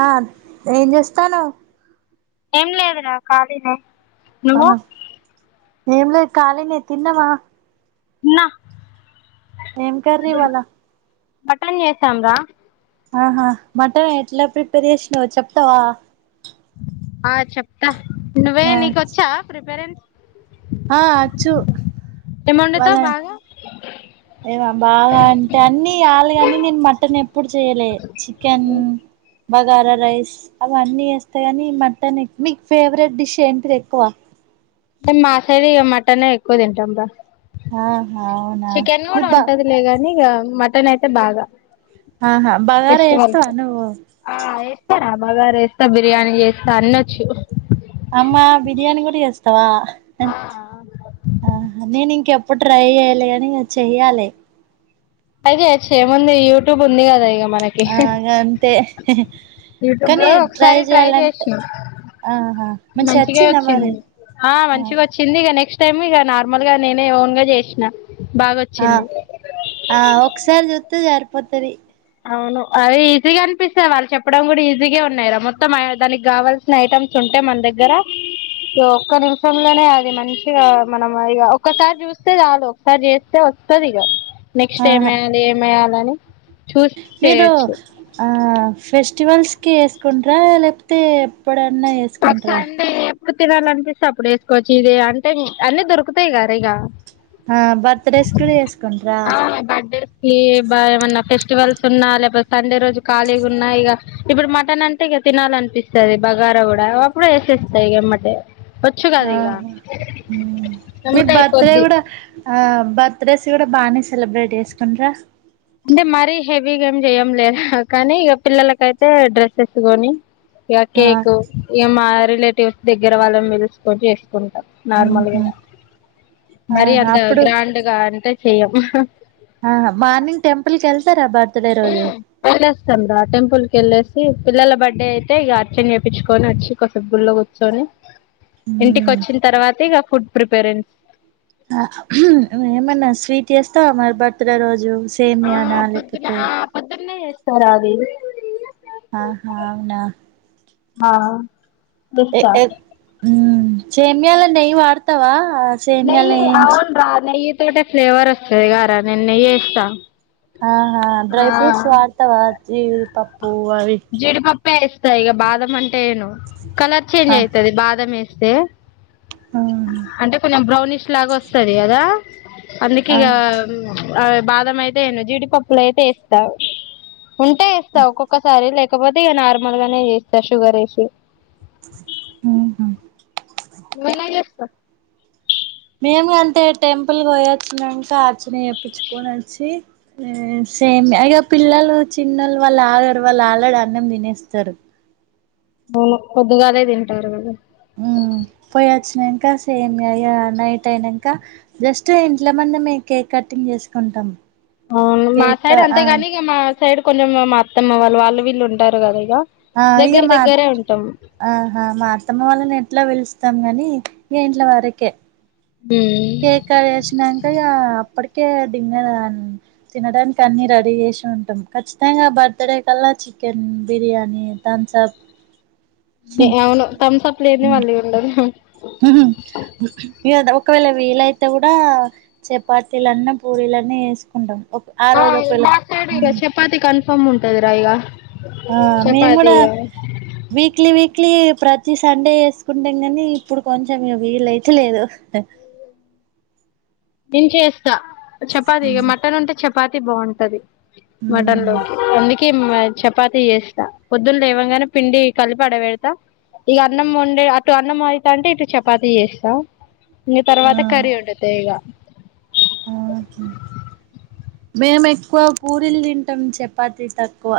ఆ ఏం చేస్తాన్నావ్ ఏం లేదు నా ఖాళీనే నువ్వ ఆహా ఏం లేదు ఖాళీనే తిన్నావ నా ఏం కర్రీ ఇవాళ్ళ మట్టన్ చేసాం రా ఆహా మటన్ ఎట్లా ప్రిపరేషన్ చేస్నావో చెప్తావా ఆ చెప్తా నువ్వే ఆ నీకొచ్చా ప్రిపరెన్స్ ఆ అచ్చు ఏం ఇవాళ వండుతావ్ బాగా ఏవ బాగా అంటే అన్ని వాళ్ళగాని నేను మటన్ ఎప్పుడు చేయలే చికెన్ బగారా రైస్ అవన్నీ వేస్తాయి కానీ మటన్ మీకు ఫేవరెట్ డిష్ ఏంటిది ఎక్కువ అంటే మాసైడ్ ఇగ మటనే ఎక్కువ తింటాం రా ఆహా అవునా చికెన్ మీ కూడా బ ఉంటదిలేగానీ ఇక మటన్ అయితే బాగా ఆహా బగార ఫెస్టివల్స్ ఎస్తవా నువ్వు ఆ బాగరా వేస్తా బిర్యానీ చేస్తా అన్నొచ్చు అమ్మా బిరియాని కూడా వేస్తా అవా ఆ నేనుంకప్ప అప్పుడు ట్రై చేయాలి అని చెయ్యాలి అ ఏమంది యూట్యూబ్ ఉంది క అదా ఇ అగా అంతే యూట్యూబ్ కానీ లో ట్రై ఒకసారి చేయాలంటే ఆహా మంచిగా వచ్చిందా మరి వచ్చింది ఆ మంచిగా వచ్చింది నెక్స్ట్ టైమ్ ఇక నార్మల్ గా నేనే ఓన్ గా చేసినా ఆ ఆ ఒకసారి జత్త జ ప్పత్డి అవును అది ఈజీగా అనిపిస్తుంది వాళ్ళు చెప్పడం కూడా ఈజీగా ఉన్నారా మొత్తం దానికి కావాల్సిన ఐటమ్స్ ఉంటాయి మన దగ్గర సో ఒక్క నిమిషంలోనే అది మంచిగా మనం ఇక ఒకక్కసారి చూస్తే చాలు ఒకసారి చేస్తే వస్తుంది ఇక నెక్స్ట్ ఏమి వెయ్యాలి ఏమి వేయాలిని మ ఆ ఫెస్ రేస్టివల్స్ కి వేసుకుంటార లేకపోతే ఎప్పుడ ఉన్నా వేసుకుంట్రా తినాలినిపిస్తే అప్పుడు వేసుకోవచ్చు ఇద అంటే అన్నీ దొరుకుతాయి గారు ఇక ఆ బర్త్డేస్ కూడా చేసుకుంటారా బడేస్ ఏమన్నా ఫెస్టివల్స్ ఉన్నా లేకపోతే సండే రోజు ఖాళీగా ఉన్నా ఇక ఇప్పుడు మటన్ అంటే ఇక తినాల అనిపిస్తుంది బగారా కూడా ప్పుడే ఎసెస్స్తయి గమ్ వచ్చు కద ఇక ఆహా మ్మ్ మీరు నమ్మట బర్త్డే అయిపోద్ది కూడా ఆ బర్త్డేస్ కూడా బాగానే సెలబ్రేట్ చేసుకుంట్రా అంటే మరీ హెవీ గ ఏం చేయంలేదా కానీ ఇక పిల్లలకైతే డ్రెస్సెస్ కొని ఆ కేకు ఏ మా రిలేటివ్స్ దగ్గర వాళ్ళని మెలుసుకొని ా మ్మ్ నార్మల్గా హ్మ్ మరి ఆహా అంత అప్పుడు గ్రాండ్గా అంటే చేయం అకిళ్తారా బా పత్త పేరు అజదు చంద్ర టెంపుల్ కి వెళ్ళేసి పిల్లల బర్త్డే అయితే ఇక అర్చన్ చేయిించుకొని వచ్చి సిబ్బుర్లో కూర్చొని ఇంటికి మ్మ్ వచ్చిన తర్వాత ఇక ఫుడ్ ప్రిపెరెన్స్ ఏమనా స్వీట్ చేస్తా అరి బర్త్డే రోజు సే మయానాలపోతే సవది ఆహా అవునా ఆా మాల న వారత తవా నెయ్యి అవునరా నెయ తోట ఫ్లేవర్ వస్తుంది గారా నేన్నె చేస్తా ఆా డ్రై ఫ్రూట్స్ వాడతవా పోవరి ఇస్తా ఇ బామ్ం అంట ను కలర్ చ చేంజ్ ఆ అవుతుది బా మేస్త స అంటే కొంచెం బ్రౌనిష్ లాగా వస్తుంది కదా అందుకి ఆ ఆ ఇక బాదం అయితేను జీడిపప్పులు అయితే వేస్తావు ఉంటే ఇేస్తా ఒక్కొక్క సరే లేకపోతే ఇక నార్మల్ గానే చేస్తారు షుగర్ వేసి హుహు నువ్వెలా చేస్తావ్ మేము అంతే టెంపుల్ పోయివచ్చినంక అర్చన చేప్పించుకొని వచ్చి సేమ్ ఇగ పిల్లలు చిన్నోళ్ళు వాళ్ళు ఆగరు వాళ్ళు ఆల్రెడీ అన్నం తినేస్తారు అవును పొద్దిగాలే తింటారు కదా మ్ పోయి వచ్చినాక సేమ్యా ఇగ నైట్ అయినాక జస్ట్ ఇంట్లో మందమే కేక్ కటింగ్ చేసుకుంటాం అవును మా కేక్ సైడ్ ఆ అంతేగాని ఇగ మా సైడ్ కొంచెం మ అత్తమ్మ వాళ్ళు వాళ్ళు వీళ్ళు ఉంటారు కదా ఇగ ఆ ఇగ మా ఆ హా మా అత్తమ్మ వాళ్లని ఎట్లా పిలుస్ స్తం గాని ఇంట్ల వరకే. ఉమ్. కేక్ కట్ చేసినంక ఇగా అప్పటి కే డిన్నర్ ఆ తినడానికి అన్ని రెడీ చేసి ఉంటం. ఖచ్చితంగా బర్త్ డే కల్లా చికెన్ బిర్యానీ, తమ్స్అప్ దే అవును థమ్స అప్ లేనిదే మళ్ళీ ఉండదు ఇగ ఒకవేళ వీలైతే కూడా చపాతీలన్న, పూరీలన్న చేసుకుంటం ఆ నార్త్ సైడ్ ఇగ చపాతి కన్ఫర్మ్ ఉం టదిరా ఇగా ఆ మేము కూడ వీక్లీ వీక్లీ ప్రతి సండే చేసుకుంటాం కానీ ఇప్పుడు కొంచం ఇగ వీలు అయితలేదు దించేస్ త చపాతికి మ్ మటన్ ఉంటే చప్ పాతి బాగుంటది మటన్ లో మ్ అందుకె కిమ్ చపాతి చేస్తా పొద్దున్న లేవంగానే పిండి కలిపి ఆడ పెడతా. ఇగ అన్నం వండే అటు అన్నం అయితాంటే ఇటు చపాతీ చేస్తా. ఇంగ ఆ తర్వాత కర్రీ ఒండుతా ఇగ ఆ హా మేము ఎక్కువ పూరీలు తింటం చపాతి తక్కువ.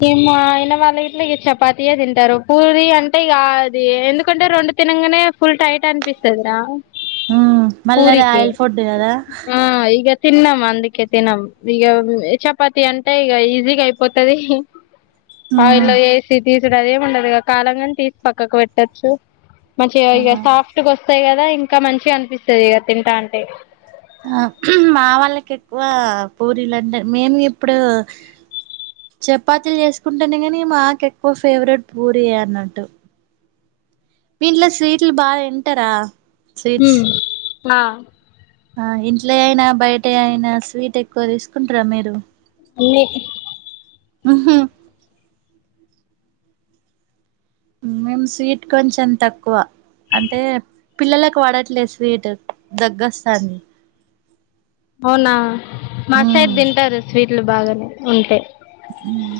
గీ మా ఆయిన వాళ్ళ గిట్ల ఇగ చపాతియే తింటరు పూరి అంటే ఇగ అది ఎందుకంటే రెండు తినంగనే ఫుల్ టైట్ అనిపిస్తదిరా. మ్మ్ మళ్ళ అది పూరికి ఆయిల్ ఫుడ్ కదా. ఆ ఇగ తిన్నాం అందుకే తినం ఇగ చపాతి అంటే ఇగ ఈజీగా అయిపోతది. ఉమ్ ఆయిల్ల ఏసి తీసుడు అదేమి ఉండదుగా కాలంగనే తీసి పక్కకు పెట్టొచ్చు. మంచిగా ఇగ ఆ సాఫ్టగా వస్తయి కదా. ఇంక మంచిగ అనిపిస్తది అది తింటావుంటే. ఆ మా వాళ్ళకి ఎక్కువ పూరీలు అంటే మేము ఇప్పుడు చపాతీలు చేసుకుంటనే కానీ మాకు ఎక్కువ ఫేవరెట్ పూరీయే అన్నట్టు. మీ ఇంట్ల స్వీట్లు బాగ తింటరా హ్మ్ ఆ ఆ ఇంట్ల అయినా, బయట అయినా స్వీట్ ఎక్కువ తీసుకుంటరా మీరు? ఒన్లి మ్ హ్ మేము స్వీట్ కొంచెం తక్కువ అంటే పిల్లలకు పడట్లేదు స్వీటు దగ్గు వస్తాంది. అవునా మా సైడ్ ఉమ్ తింటరు స్వీట్ ట్లు బాగనే ఉంటయి. మ్మ్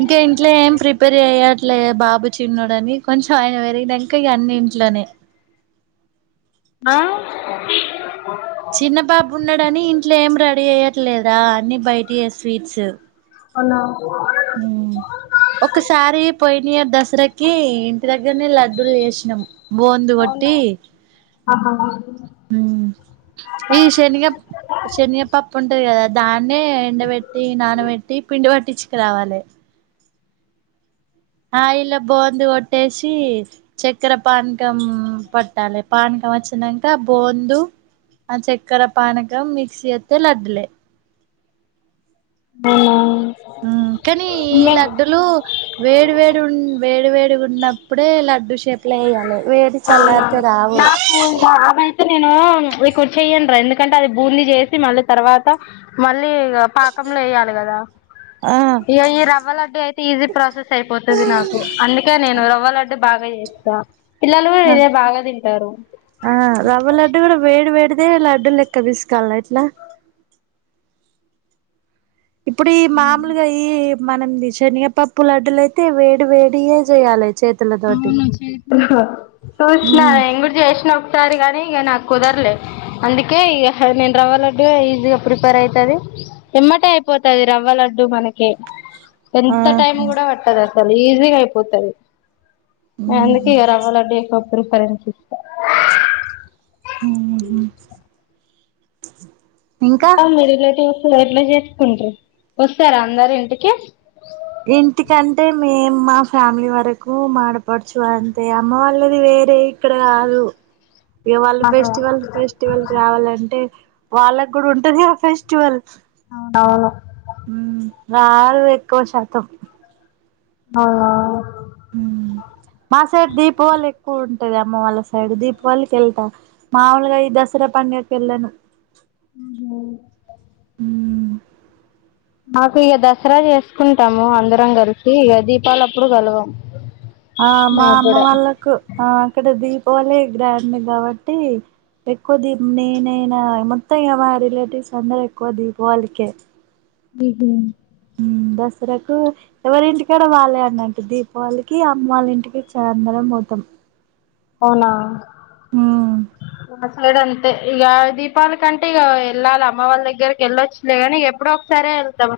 ఇంక ఇంట్లో ఏం ప్రిపేర్ చెయట్లేదు బాబు చిన్నోడని కొంచెం ఆయన పెరిగినంక ఇగ అన్ని ఇంట్లనే ఆ అ చిన్న బాబు ఉన్నాడని ఇంట్లో ఏం రెడీ అయ్యారు లేదా అన్ని బయటి స్వీట్స్ అవునా ఒకసారి పోయి మీద దసరాకి ఇంటి దగ్గరనే లడ్డలు చేసినాము బోందు కొట్టి ఆహా ఈ శని శనిగప్పప్పు ఉంటది కదా దా అన్న ఎండపేట్టి నాన పేట్టి పిండి వట్టి రావాలి ఆ ఇలా బూందు కొట్టేసి చక్కెర పానకం పట్టాలి పానకం వచ్చినాక ఆ బూందు ఆ చక్కెర పానకం మిక్సీ అస్త లడ్డలే అ కాని ఈ లడ్డలు వేడి వేడి ఉ వేడి వేడి ఉన్నప్పుడే లడ్డు షేప్ లా ఎయ్యాలే అవునవును నాకు ఇక ఆమె అయితే నేను ఇకు చెయ్యడి రా ఎందు ఎందుకంటే అది బూందీ చేసి మళ్ళీ తర్వాత మళ్ళీ పాకంలో వేయాలి కదా ఆ ఇ ఈ రవ్వలడ్డీ అయితే ఈజీ ప్రాసెస్ అయిపోతుంది నాకు అందుకే నేను రవ్వ లడ్డీ బాగా వ ఎస్త ఆ రవ్వ లడ్డు కూడా వేడి వేడి న లడ్డు లెక్క పిసకాలా ఎట్లా ఇప్పుడు ఈ మామూలుగా ఈ మనం దశనిగపప్పు లడ్డల అయితే వేడి వేడిగా చేయాలై చేతుల తోటి హా చూసిన నేను కూడా చేసిన ఒక సారి కానీ ఇంకా నాకు కుదరలే అందుకే ఇ నేను రవ్వ లడ్డు ఈజీగా ప్రిపేర్ అవుతది ఎమ్మటి అయిపోతది రవ్వ లడ్డు మనకి ఎంత టైమ్ ఆహా కూడా పట్టంది అ ఈజీగా అయిపోతుది ఊహు ఎందుకే రవ్వ లడ్డు ప్రిఫరెన్స్ ఇస్తా ఆ మీ రిలేటివ్ ఎట్ల చేసుకుంటారు వస్తారా అందరు ఇంటికి ఇంటికంటే మేము మా ఫ్యామిలీ వరకు మా ఆడపడుచు అంతే అమ్మ వాళ్ళది వేరే ఇక్కడ కాదు వాళ్ళు ఆహా ఫెస్టివల్ ఫెస్టివల్ రావాలంటే వాళ్ళకి కూడా ఉంటంది ఫెస్టివల్ అవును రారు ఎక్కువ శాతం అవు మాసడ్ దీపావళి ఎక్కువ ది అమ్మ వాళ్ళ సైడ్ దీపావళికి వెళ్తా మాముూలుగా ఈ దసరా పండుగకి వెళ్ళను హ మాకు ఇక దసరా చేసుకుంటాము అందరం కలిసి ఇక దీపాలు అప్పుడు కలవం ఆ మా మాకు అమ్మ కూడా వాళ్ళకు ఆ అక్కడది పోలే గ్రాండ్ కాబట్టి ఎక్కువ దీప్ నేనైనా మొత్తంగా మా రిలేటివ్స్ అందరుూ ఎక్కువ దీపవళికే విగ దసరాకు ఎవరింటికాడ వాలే అన్నట్టు దీపావళికి అమ్మళ్ళ ఇంటికి చందరం మూతం అవునా ఆ ఆ సైడ్ అంతే ఇక దీపాల కంటే ఇక వెళ్ళాలి అమ్మ వాళ్ళ దగ్గరకి వెళ్ళొచ్చులే కాని ఎప్పుడో ఒకసారే వెళ్తాము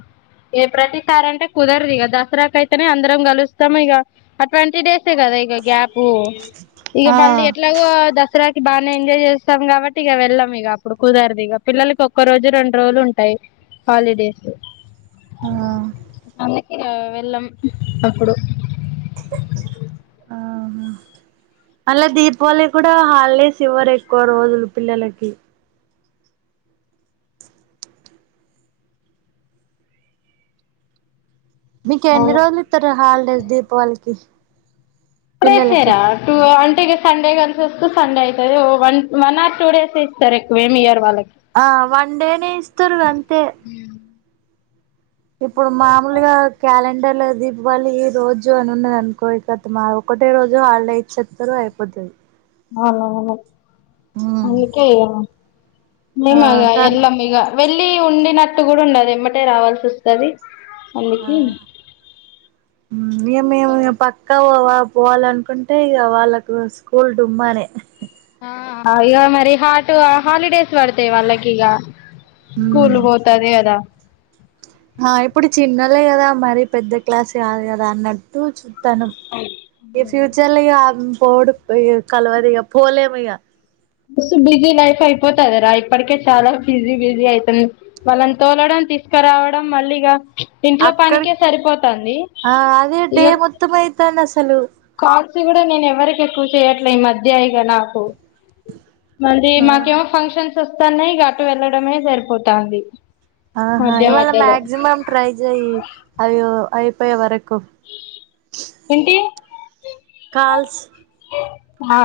ఏ ప్రతిసార అంటే కుదరదు ఇక దసరాక అయితేనే అందరం కలుస్తాము ఇక ట్వంటీ డేస్ కదా ఇక గ్యాప్ ఇక ఆ మళ్ళీ ఎట్లాగో దసరా బాగానే ఎంజాయ్ చేస్తాం కాబట్టి ఇక వెళ్ళాం ఇక అప్పుడు కుదరదు ఇక పిల్లలకి ఒక్క రోజు రెండు రోజులు ఉంటాయి హాలిడేస్ ఆ అకి వెళ్ళం అప్పుడు ఆహ మళ్ళీ దీపావళి కూడా హాలడేస్ ఇవరు ఎక్కువ రోజులు పిల్లలకి మీకు ఎన్ని అవును రోజులు ఇస్తారు హల్డేస్ దీపావళికి పిల్లలకి ప్పురా సండే కలిసి వస్తూ సండే అవుతుది ఓ one one or two days ఇస్తారు ఎక్వేమ్ ఇయర్ వాళ్ళకి ఆ వన్ డేనే ఇస్తారు అంతే ఇప్పుడు మామూలుగా క్యాలెండర్ ఇట్లా దీపావళి ఈ రోజు అని ఉన్నాది అనుకో కత మా ఒకటే రోజు వాళ్ళు ఇచ్చేస్తారు అయిపోతుది అలోలో అందుకే ఆ నిమగ తర్ ఎలాగ వెళ్లి ఉండినట్టు కూడా ఉండది ఎమటే రావాల్సి వస్తుది ఏమి పక్క వా పోవాలనుకుంటే ఇక వాళ్ళకు స్కూల్ డుమ్మానే ఇక మరి హాటు హాలిడేస్ పడతాయి వాళ్ళకి ఇక ఉమ్ స్కూలు పోతద అద అాలే కదా మరి పెద్ద క్లాస్ కాదు కదా అన్నట్టు చ స్తను ఈ ఫ్యూచర్ లో పోడు, ఇగ కల్వడిగ, పోలేమిగా. బస్సు బిజీ లైఫ్ అయిపోతదిరా, ఇప్పటికే చాలా బిజీ బిజీ అయితుంది. వాళ్ళని తోలడం తీసుకరావడం మళ్ళీగా అక్కడ, ఆ అదే డే ఇగ మొత్తం అయితాందసల్ హలో కాల్స్ కూడ నేను ఎవరికి ఎక్కువ చేయట్లే ఈ మధ్యయిగ నాకు. మల్లి ఆ మాకేమో ఫంక్షన్ సొస్తానయి, ఇగ అటు వెళ్లడమే సరిపోతాంది. ఆహా, మధ్య ఇవాళ మధ్యలో మాక్సిమం ట్రై చేయి. అయో అయ్ పోయే వరకు. ఏంటి? కాల్స్ మా